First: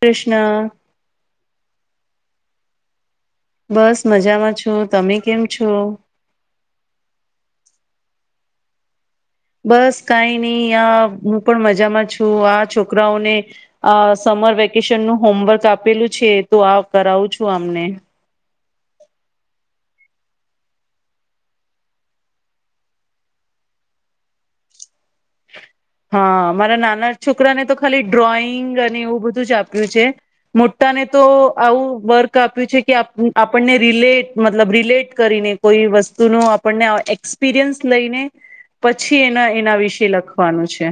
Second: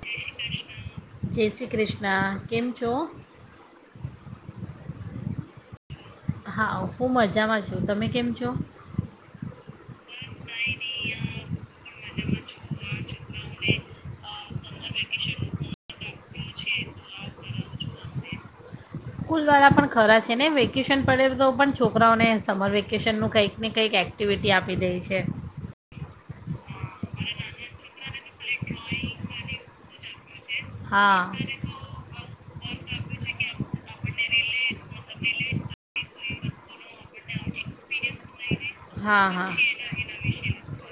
કૃષ્ણ કૃષ્ણા કેમ છો? બસ મજામાં છો. તમે કેમ છો? હા. હું મજામાં છું. તમે કેમ છો? બસ કઈ નહી આ હું પણ મજામાં છું આ છોકરાઓને આ સમર વેકેશનનું હોમવર્ક આપેલું છે તો આ કરાવું છું આમને. સ્કૂલવાળા પણ ખરા છે ને વેકેશન પડે તો પણ છોકરાઓને સમર વેકેશનનું કંઈક ને કંઈક એક્ટિવિટી આપી દે છે. હા મારા નાના છોકરાને તો ખાલી ડ્રોઈંગ અને એવું બધું જ આપ્યું છે. મોટાને હા તો આવું વર્ક આપે છે. આપુ આપ આપણને રિલેટ, મતલબ રિલેટ કરીને કોઈ વસ્તુનો આપણને એક્સપિરિયન્સ લઈને પ પછી હા એના હા એના વિશે લખવાનું છે.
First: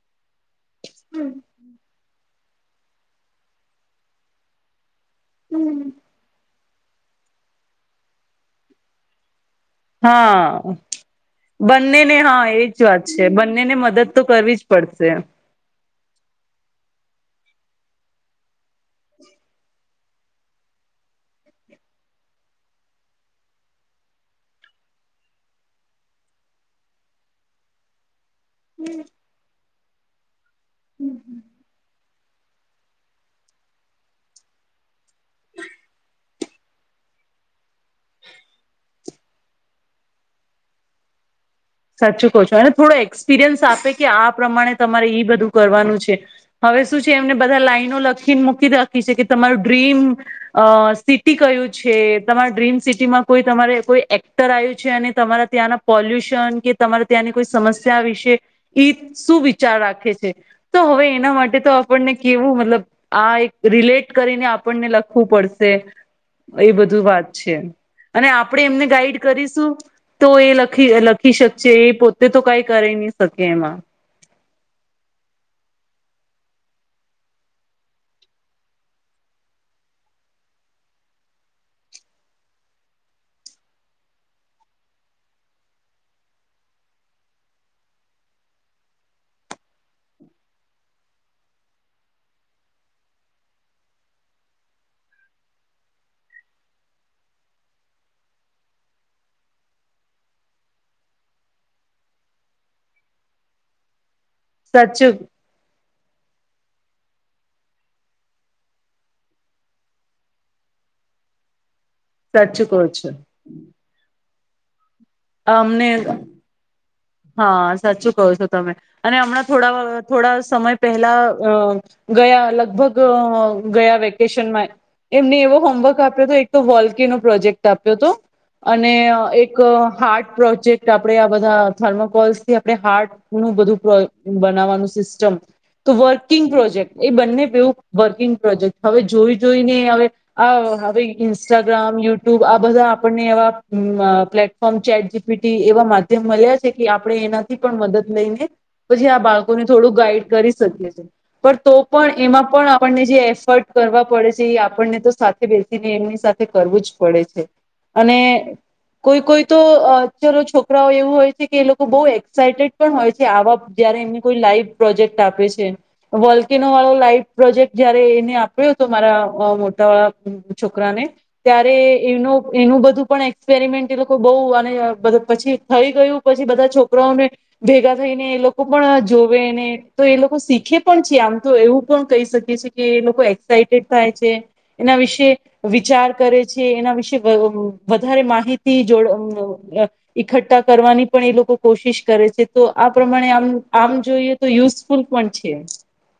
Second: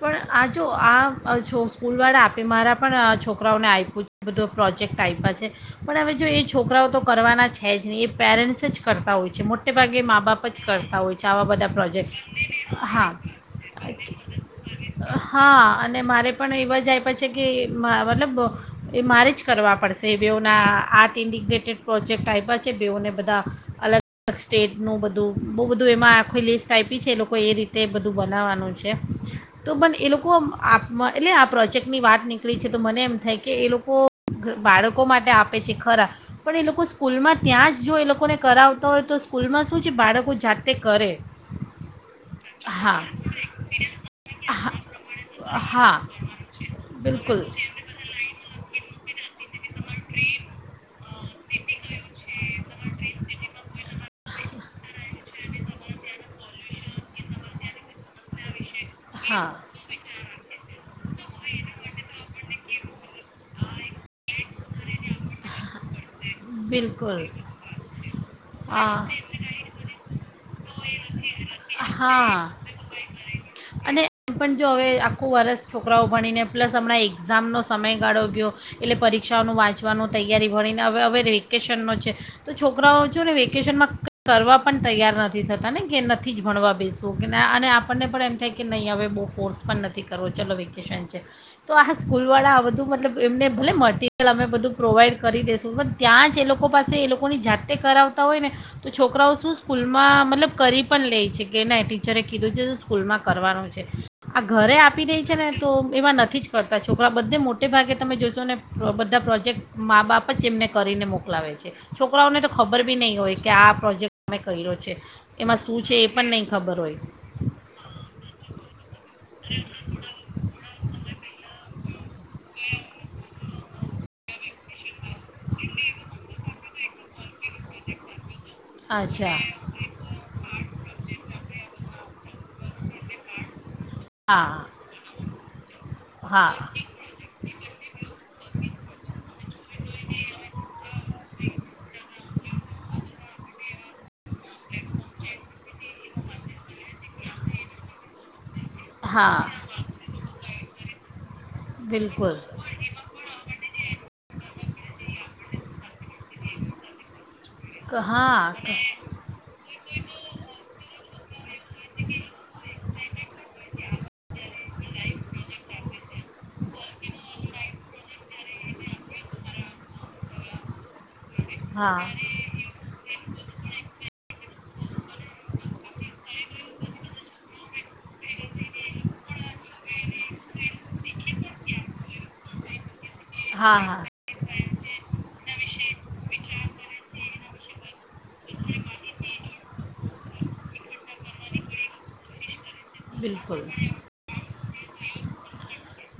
પણ આ જો, આ જો સ્કૂલ વાળ આપે, મારા પણ છોકરાઓને આયપુ છે બધું પ્રોજેક્ટ. ટાઇમપાસ છે. પણ હવે જો એ છોક છોકરાઓ તો કરવાના છે જ નહીં. એ પેરેન્ટ્સ જ કરતા હોય છે. મોટ મોટે ભાગે મા બાપ જ કરતા હોય છે. આવા બધા પ્રોજેક્ટ. ને હા, એજ વાત હા છે. બંનેને મદદ તો કરવી જ પડશે. હા અને મારે પણ એવા જ આપ્યા છે કે, મતલબ એ મારે જ કરવા પડશે બેવના આર્ટ ઇન્ડિગ્રેટેડ પ્રોજેક્ટ આયપા છે. બેવને બધા અલગ અલગ સ્ટેટનું બધું બો બધું એમાં આખી લિસ્ટ આયપી. છે. એ લોકો એ રીતે બધું બનાવવાનું છે.. તો, પણ એ લોકો આપમાં, એટલે આ પ્રોજેક્ટની વાત નીકળી છે. તો મને એમ થાય કે એ લોકો બાળકો માટે આપે છે ખરા, પણ એ લોકો સ્કૂલમાં ત્યાં જ જો એ લોકોને કરાવતા હોય તો સ્કૂલમાં શું છે બાળકો જાતે કરે. સાચું કહો છો. અને થોડો હા એક્સપિરિયન્સ આપે કે આ હા પ્રમાણે તમારે એ બધું હા કરવાનું છે. હવે શું છે એમને બિલકુલ બધા લાાઈનો લખીને મૂકી રાખી છે. કે તમારું ડ્રીમ સ કયુ છે? તમારા ડ્રીમ સિટીમાં કોઈ તમારે કોઈ એક્ટર આવ્યું છે. અને તમારા ત્યાંના પોલ્યુશન ત્યાંની કોઈ સમસ્યા વિશે? ઈ શું હા વિચાર રાખે છે? તો હવે એના માટે તો આપણને કેવું મતલબ આ એક રિલેટ કરીને આપણને લખવું પડશે, એ બધું બિલકુલ વાત છે. અને આપણે એમને હા ગાઈડ કરીશું તો એ લખી, લખી શકશે. એ પોતે તો હા કઈ કરી ની શકે એમાં. અને એમ પણ જો હવે આખું વરસ છોકરાઓ ભણીને, પ્લસ હણાં એક્ઝામનો સમય ગાળો ગયો. એટલે પરીક્ષાઓનું વાંચવાનું, તૈયારી ભણીને હવે હવે વેકેશનનો છે. તો છોકરાઓ છું ને વેકેશનમાં [inaudible] કરવા પણ તૈયાર નથી થતા ને કે. નથી જ ભણવા બેસવું કે અને આપણને પણ એમ થાય કે નહીં હવે બહુ ફર્સ પણ નથી કરવો ચલો વેકેશન છે. તો આ સ્કૂલવાળા આ બધું મતલબ એમને ભલે મટીરિયલ અમે બધું પ્રોવાઈડ કરી દઈશું. પણ ત્યાં જ એ લોકો પાસે એ લોકોની જાતે કરાવતા હોય ને તો છોકરાઓ શું સ્કૂલમાં મતલબ કરી પણ લે છે. કે ના ટીચરે કીધું છે સ્કૂલમાં કરવાનું છે. આ ઘરે આપી સાચું દે છે ને તો, એવા નથી જ કરતા છોકરા. બધે મોટે ભાગે તમે જોશો. ને બધા પ્રોજેક્ટ મા બાપ જ એમને કરીને મોકલાવે છે. છોકરાઓને તો સાચું ખબર કહો બી છો નહીં હોય કે આ પ્રોજેક્ટ તમે કર્યો છે. એમાં શું અમને છે. એ પણ નહીં ખબર હોય. હા, સાચું કહો છો તમે. અને હમણાં થોડા, થોડા સમય પહેલા, ગયા લગભગ અ ગયા વેકેશન માં એમને એવો હોમવર્ક આપ્યો તો, એક તો વોલ્કીનો પ્રોજેક્ટ આપ્યો તો અને અચ્છા એક હાર્ટ પ્રોજેક્ટ આપણે બધા થર્મોકોલસ થી આપણે હાર્ટ નું બધું વ અ હા બનાવવાનું સિસ્ટમ તો વર્કિંગ હા પ્રોજેક્ટ, એ બંને એવું વર્કિંગ પ્રોજેક્ટ હવે જોઈ જોઈને હવે આ હવે ઈન્સ્ટાગ્રામ, યુટુબ, આ બધા આપણને એવા પ્લેટફોર્મ ચેટ જીપીટી એવા માધ્યમ મળ્યા છે. કે આપણે એનાથી પણ મદદ લઈને પછી આ હા બાળકો ને થોડું ગાઈડ કરીશ. સત્ય છે. પણ તો પણ બિલકુલ એમાં પણ આપણને જે એફર્ટ કરવા પડે છે, એ આપણને તો સાથે બેસીને એમની સાથે કરવું જ પડે છે અને હા કોઈ કોઈ તો ચલો છોકરાઓ એવું હોય. છે કે એ લોકો બહુ એક્સાઈટેડ પણ હોય છે, આવા જયારે એમને કોઈ લાઈવ પ્રોજેક્ટ આપે છે. વલ્કેનો વાળો લાઈવ પ્રોજેક્ટ જયારે એને આપ્યો હતો, મારા મોટા વાળા છોકરાને ત્યારે હા એ એનું બધું પણ એક્સપેરિમેન્ટ એ લોકો બો [inaudible] બધું પછી થઈ ગયું. પછી બધા છોકરાઓને ભેગા થઈને, એ લોકો પણ જોવેને તો એ લોકો શીખે પણ છે. આમ તો એવું પણ કહી શકી છી કે એ લોકો હા એક્સાઈટેડ થાય હા છે એના વિશે વિચાર કરે છે એના વિશે [unintelligible] વધારે માહિતી જો અ અ નત ઈકઠ્ઠા કરવાની પણ એ લોકો કોશિશ કરે છે. તો આ પ્રમાણે આમ બિલકુલ આમ જોઈએ તો, યુઝ સ્કૂલ પણ છે.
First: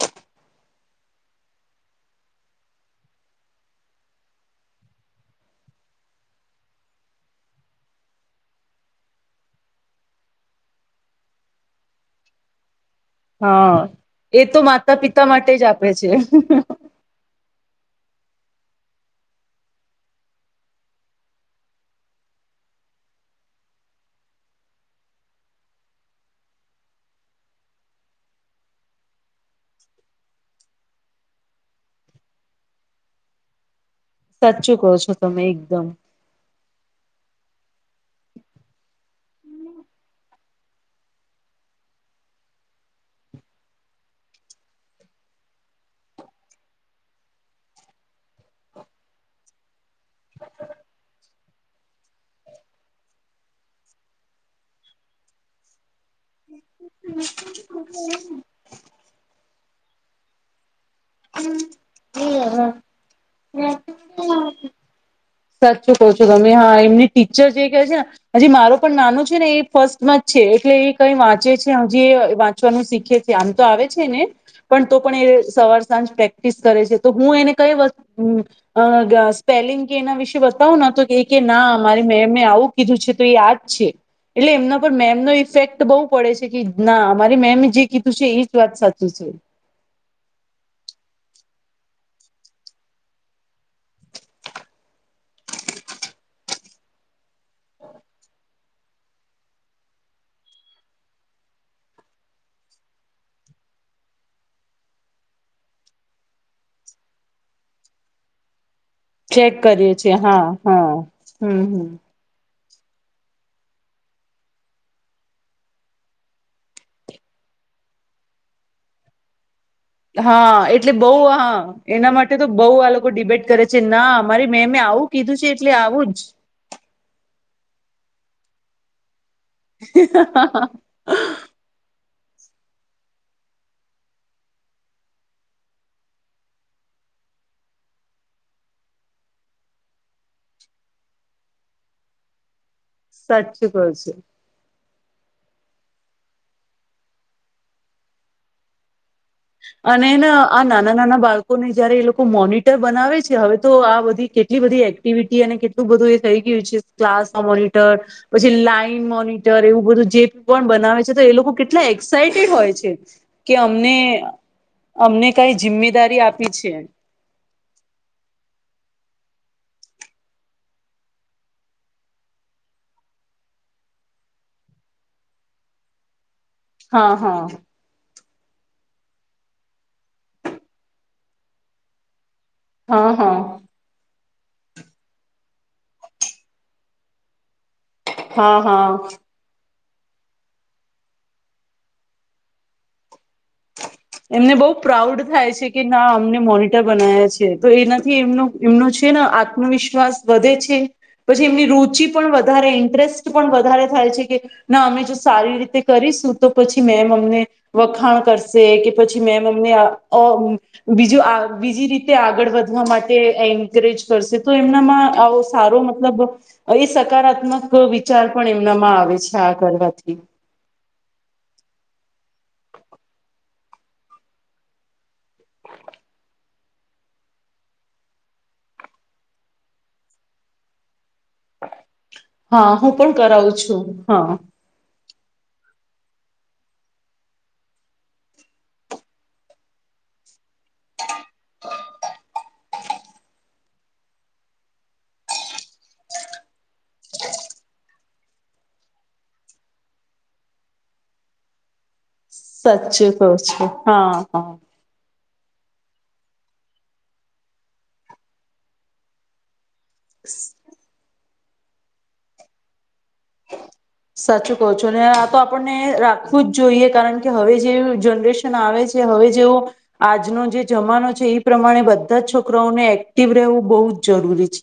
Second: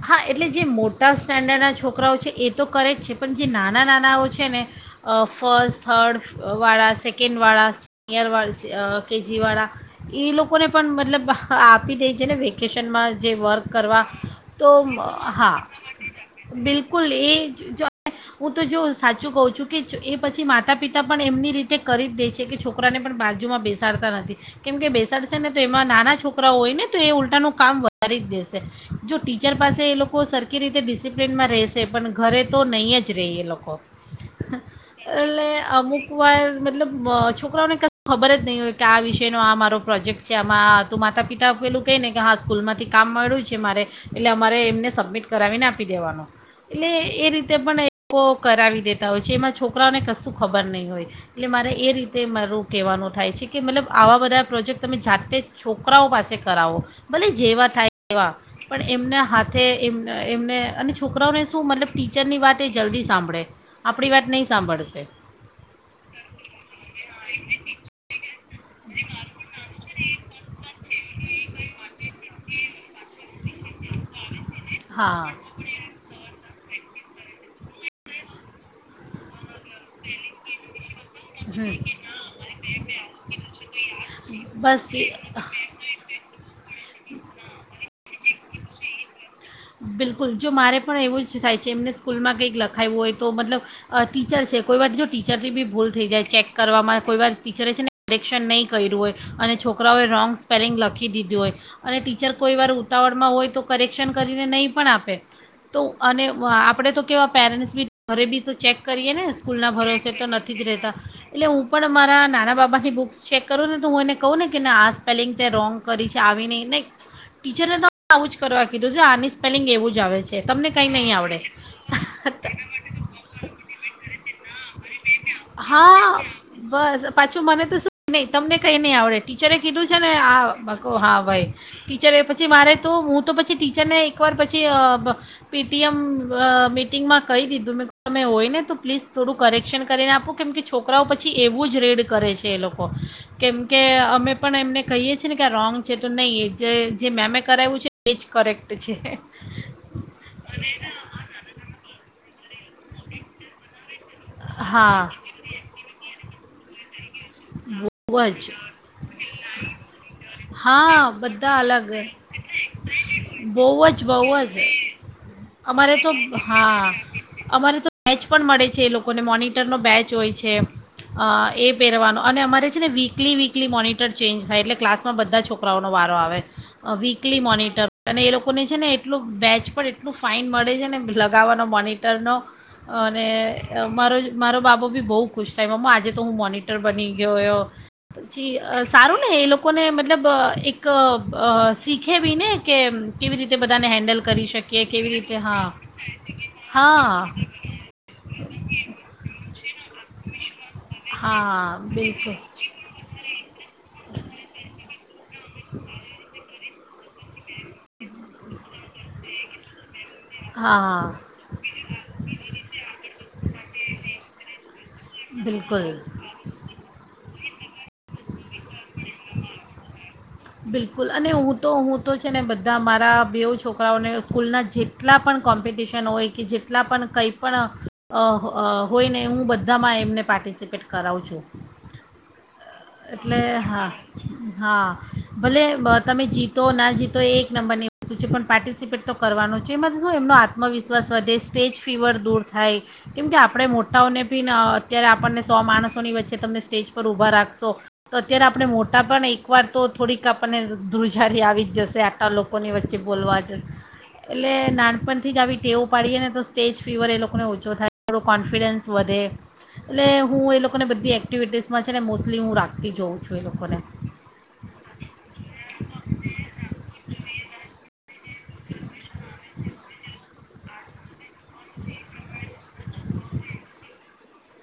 હા એટલે જે મોટા સ્ટાન્ડર્ડના છોકરાઓ છે, એ તો કરે જ છે પણ જે નાના નાનાઓ છે ને ફર્સ્ટ, થર્ડ વાળા, સેકન્ડ વાળા, સિનિયર વા, કેજી વાળા એ લોકોને પણ મતલબ આપી દે છે ને વેકેશન વેકેશનમાં જે વર્ક હા કરવા એ તો માતા પિતા માટે હા જ આપે છે માતા પિતા માટે જ આપે છે. બિલકુલ એ જો હું તો જો સાચું કહું છું કે એ પછી માતા પિતા પણ એમની રીતે કરી જ દે છે, કે છોકરાને પણ બાજુમાં બેસાડતા નથી કેમકે બેસાડશે ને તો એમાં નાના છોકરાઓ હોય ને, તો એ ઉલટાનું કામ વધારી જ દેશે. જો ટીચર પાસે એ લોકો સરખી રીતે ડિસિપ્લિનમાં રહેશે પણ ઘરે તો નહીં જ રહે એ લોકો. સાચું કહો છો તમે એટલે એકદમ અમુક વાર મતલબ અમ છોકરાઓને કય ખબર જ નય હોય કે, આ વિષય નો આ મારો પ્રોજેક્ટ છે, આમાં તો માતા પિતા પેલું કેય ને કે હા સ્કૂલ માંથી કામ મળ્યું છે. મારે એટલે અમારે એમને સબમિટ કરાવીને આપી દેવાનો એટલે એ રીતે પણ એ લોકો કરાવી દેતા હોય છે. એમાં છોકરાઓને કશું ખબર નહીં હોય એટલે મારે એ રીતે મારું કેવાનું થાય છે, કે મતલબ આવા બધા પ્રોજેક્ટ તમે જાતે છોકરાઓ પાસે કરાવો. ભલે જેવા થાય તેવા પણ એમના હાથે એમ એમને અને છોકરાઓને શું મતલબ ટીચરની વાત એ જલ્દી સાંભળે આપણી વાત નહીં સાંભળશે. સાચું કહો છો તમે હા એમની ટીચર જે કહે છે ને હજી મારો પણ નાનો છે ને એ ફર્સ્ટ માં જ છે એટલે એ કઈ વાંચે છે, હજી વાંચવાનું શીખે છે. આમ તો આવે છે ને. પણ તો પણ હા એ સવાર સાંજ પ્રસ કરે છે. તો હું એને કઈ વસ્તુ ઉમ્મ અ‌ ગ સ્પેલિંગ એના વિશે બતાવું તો ના હમ મારી મેમે આવું કીધું છે. તો એ આજ છે. એટલે એમના બસ પર એ- મેમનો ઇફેક્ટ બહુ પડે છે. કે ના અમારી મેમે જે કીધું છે. એજ વાત સાચું છે. બિલકુલ જો મારે પણ એવું જ થાય છે. એમને સ્કૂલમાં કંઈક લખાવું હોય તો મતલબ ટીચર છે. કોઈવાર જો ટીચરથી બી ભૂલ થઈ જાય ચેક કરવામાં કોઈવાર ટીચરે છે. ને કરેક્શન નહીં કર્યું હોય અને છોકરાઓએ રોંગ સ્પેલિંગ લખી દીધું હોય અને ટીચર કોઈ વાર ઉતાવળમાં હોય તો કરેક્શન કરીને પણ આપે તો અને આપણે તો અનેવા પેરેન્ટ્સ બી ઘરે બી તો ચેક કરીએ ને ચેક સ્કૂલના કરીએ ભરોસે છીએ તો હા નથી જ હા રહેતા એટલે હમ હું હમ પણ મારા નાના બાબા થી બુક્સ ચેક કરું ને તો હું એને કહું ને કેને આ સ્પેલિંગ તે રોંગ કરી છે. આવી નહીં ને ટીચરને તો આવું જ કરવા કીધું છે. આની સ્પેલિંગ એવું જ આવે છે હા તમને કંઈ એટલે બઉ નહીં આવડે હા એના માટે તો બઉ આ લોકો ડિબેટ કરે છે. ના મારી મેમે આવું કીધું છે એટલે આવું જ હા બસ પાછું મને તો શું. ની તમને કંઈ નહી આવડે. ટીચરે કીધું છે ને આ બાકો હા ભાઈ. ટીચર એ પછી મારે તો હું તો પછી અબ ટીચરને એકવાર પછી પેટીએમ મીટિંગમાં કહી દીધું મેં તમે હોય ને તો પ્લીઝ થોડું કરેક્શન કરીને આપું કેમ કે છોકરાઓ પછી એવું જ રેડ કરે છે. સાચું કેમકે કહું છું અમે પણ એમને કહીએ છીએ ને. ક રોંગ છે તો નહી એ જે જે મેમે કરાવું છે એજ કરેક્ટ છે. અને ન નાના નાના બાળકોને જયારે એ લોકો મોન બનાવે છે હવે તો આ બધું. કેટલી બધી હા એક્ટિવિટી અને કેટલું બધું એ. થઈ ગયું છે. ક્લાસ મોનટર બહુ જ પછી લાઈન મોનટર એવું બધું જે પણ બનાવે છે. હા તો એ લોકો બધા કેટલા અલગ એક્સાઈટેડ હોય છે. કે બહુ અમને જ બહુ અમને કઈ અમારે તો જિમ્મેદારી આપી છે હા અમારે તો મેચ પણ મળે છે. એ લોકોને મોનિટરનો બેચ હોય છે અ. પહેરવાનો અને અમારે છે ને વીકલી વીકલી મોનિટર ચેન્જ થાય એટલે ક્લાસમાં બધા છોકરાઓનો વારો આવે. અ હા હા વીકલી મોનિટર અને લોકોને છે ને એટલું બેચ પર એટલું ફાઇન મળે છે. ને લગાવાનો મોનિટરનો. હા હા અને મારો. મારો બાબુ બી બહુ ખુશ થાય મામમા આજે તો હું મો ટર બની ગયોયો. હા ચી હા સારું ને એ લો લોકોને મતલબ‌ અ એક અ શીખે બીને કે કેવી રીતે. બધાને હેન્ડલ કરી એમને બહુ શકીએ કેવી પ્રાઉડ રીતે થાય છે. હા કે ના અમને મોનિટર હા બનાવ્યા છે. તો એનાથી એમનો એમનો છે ન આત્મવિશ્વાસ વધે છે. પછી એમની હા રુચિ પણ બિલકુલ વધારે ઇન્ટરેસ્ટ પણ મારે થાય છે કે, ના અમે સારી રીતે કરીશું તો પછી મેમ અમને વખાણ કરશે કે. પછી મેમ અમને બીજું હા બીજી રીતે આગળ વધવા માટે એન્કરેજ કરશે, તો એમનામાં આવો સારો બિલકુલ મતલબ એ સકારાત્મક કહો વિચાર પણ એમનામાં આવે છે આ કરવાથી બિલકુલ અને હું તો હું તો છે ને બધા મારા બે છોકરાઓને સ્કૂલના જેટલા પણ કોમ્પિટિશન હોય કે જેટલા પણ કંઈ પણ, હોય ને હું બધામાં એમને પાર્ટિસિપેટ કરું. કરાવુ છું. હા હું પણ એટલે કરાવું છું હા હા ભલે. તમે જીતો ના જીતો એ એક નંબરની વસ્તુ છે પણ પાર્ટિસિપેટ તો કરવાનો છે એમાંથી શું એમનો આત્મવિશ્વાસ વધે. સ્ટેજ ફીવર દૂર થાય, કેમ કે આપણે મોટાઓને બી અત્યારે આપણને સો માણસોની વચ્ચે તમને સ્ટેજ પર ઊભા રાખ. તો અત્યારે આપણે મોટા પણ એક વાર તો થોડીક આપણને ધૂુજારી આવી જ જશે. લોકોની વચ્ચે સાચું કહો બોલવા જ, છો હા એટલે હા નાનપણથી. નથી જ આવી ટેવું પાડીએ ને તો સ્ટેજ ફીવર એ લોકોને ઓછો થાય, થોડો કોન્ફિડન્સ વધે. એટલે હું એ લોકો ને બધી. એક્ટિટીસમાં છે ને. એટલી હું રાખતી જોઉં છું એ લોકોને. સાચું કહો છો અને આ તો આપણને રાખવું જ જોઈએ કારણ કે હવે જે. જનરેશન આવે છે હવે જેવો, આજનો. જે જમાનો છે એ. પ્રમાણે બધા જ છોકરાઓને એક્ટિવ રહેવું બહુ જ. જરૂરી છે.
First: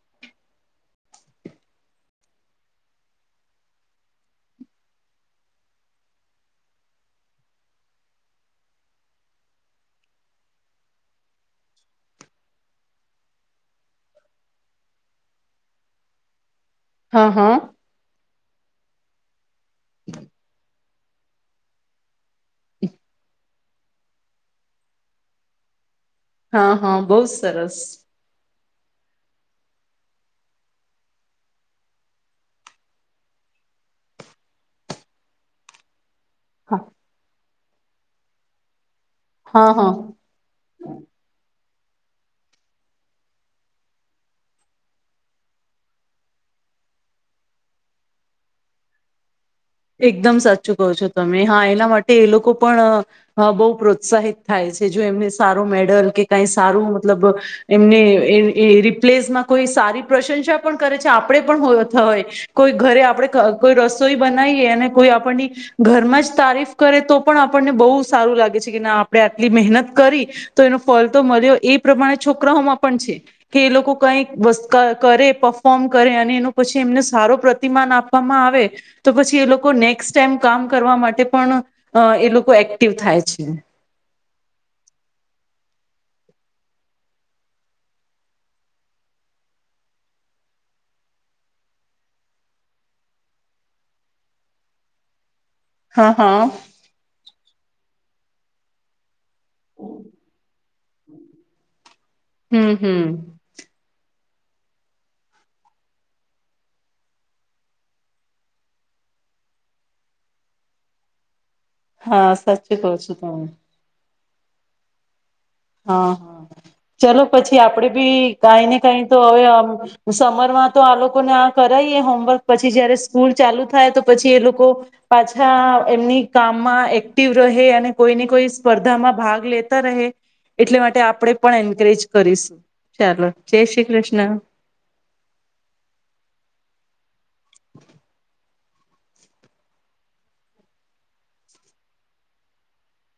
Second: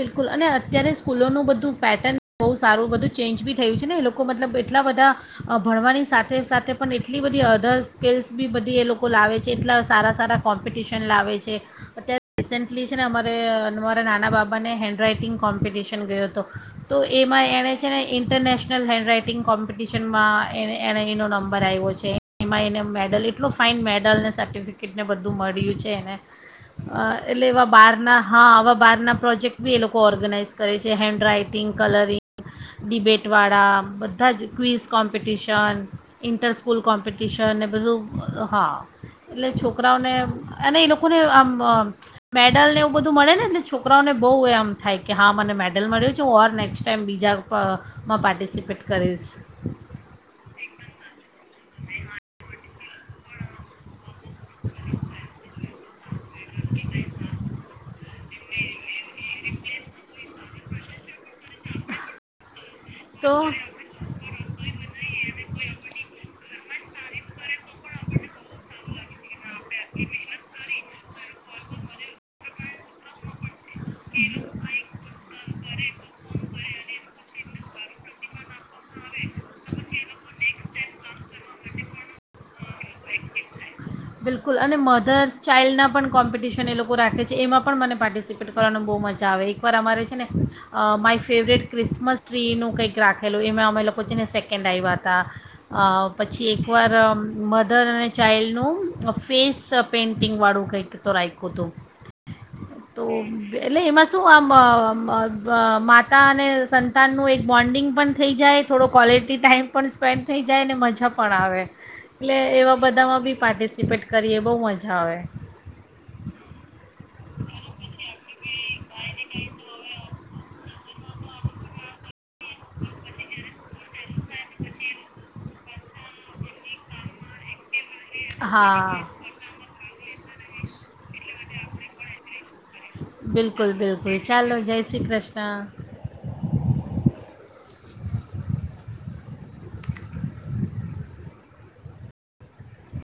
બિલકુલ, અને અત્યારે સ્કૂલોનું બધું પેટર્ન બહુ સારું બધું ચેન્જ બી થયું છે ને એ લોકો મતલબ એટલા બધા, ભણવાની સાથે સાથે પણ એટલી બધી અધર સ્કીલ્સ બી બધી એ લોકો લાવે છે એટલા સારા સારા કોમ્પિટિશન લાવે છે, અત્યારે રિસેન્ટલી છે ને અમારેમારા નાના બાબા. મને હેન્ડ રાઈટિંગ કોમ્પિટિશન ગયો હતો. તો હા એમાં હા એણે છેને. ઇન્ટરનેશનલ હેન્ડ રાઈટિંગ કોમ્પિટિશનમાં એનો નંબર આવ્યો છે. એમાં એને મેડલ એટલું. ફાઇન મેડલને સર્ટિફિકેટને બધું મળ્યું છે એને. હા હા અ બહુ એટલે એવા સરસ. બાર ના હા આવા. બારનાં. પ્રોજેક્ટ બી એ લોકો ઓર્ગનાઇઝ કરે છે હેન્ડ રાઈટિંગ, કલરિંગ, ડિબેટવાળા બધા જ ક્વિઝ કોમ્પિટિશન. ઇન્ટર સ્કૂલ હા કોમ્પિટિશન. અને બધું હા. એટલે હા હા છોકરાઓને અને એ લોકોને આમ. મેડલ ને એવું બધું મળે ને એટલે છોકરી છોકરાઓને બહુ એમ થાય કે હા મને મેડલ મળ્યું છે. હર નેક્સ્ટ ટાઈમ બીજામાં પાર્ટિસિપેટ કરીશ. એકદમ સાચું કહો છો તમે હા એના માટે એ લોકો પણ બૌ ઉત્સાહિત થાય છે. જો એમને સારો મેડલ કઈ સારું મતલબ એમને એમ રિપ્લેસમાં કોઈ સારી પ્રશંસા પણ કરે છે. આપણે પણ હોય કોઈ ઘરે આપ તો કોઈ રસોઈ બ કે કોઈ આપણ ઘરમાં જ તારીફ કરે તો પણ આપણને બહુ સારું લાગે છે કે ના આપણેે મહેનત કરી તો એ પલતો મર્યો એ પ્રમાણે છોકરાઓમાં પણ છે. કે એ લોકો કઈ વ કરે ફોર્મ કરે અને એનો પછી એમને સારો પ્રતિમાન આપવામાં આવે. તો પછી એ લોકો નેક્સ્ટ ટાઈમ કામ કરવા માટે પણ એ લોકો એક્ટિવ થાય છે. બિલકુલ અને મધર્સ ચાઇલ્ડના પણ કોમ્પિટિશન એ લોકો રાખે છે. એમાં પણ મને પાર્ટિસિપેટ કરવાનું બહુ મજા આવે એકવાર અમારે છે ને માય ફેવરેટ ક્રિસમસ ટ્રીનું કંઈક રાખેલું એમાં અમે લોકો છે ને સેકન્ડ આવ્યા હતા. અ હા હા પછી એકવાર મધર અને ચાઇલ્ડનું ફેસ પેન્ટિંગ વાળું કઈક તો રાખ્યું તું હમ તો એટલે એમાં શું આમ અ અ માતા અને સંતાનનું એક બોન્ડિંગ પણ થઈ જાય થોડો ક્વૉલિટી ટાઈમ પણ સ્પેન્ડ થઈ જાય અને મજા પણ આવે. હા સાચી કોઉ છો તમે પારિટિસિપેટ કરીએ બહુ મજા આવે. હા ચલો પછી આપડે બી કઈ ને કઈ તો હવે સમરમાં તો આ લોકોને આ કરાવએ હોમવર્ક પછી જયારે સ્કૂલ ચાલુ થાય તો પછી એ લોકો પાછા એમની કામમાં એક્ટિવ રહે અને કોઈને કોઈ હા સ્પર્ધામાં ભાગ લેતા રહે એટલે માટે આપણેે પણ એન્કરેજ કરીશું. ચાલો જય બિલકુલ શ્રી બિલકુલ કૃષ્ણ ચાલો જય શ્રી કૃષ્ણ.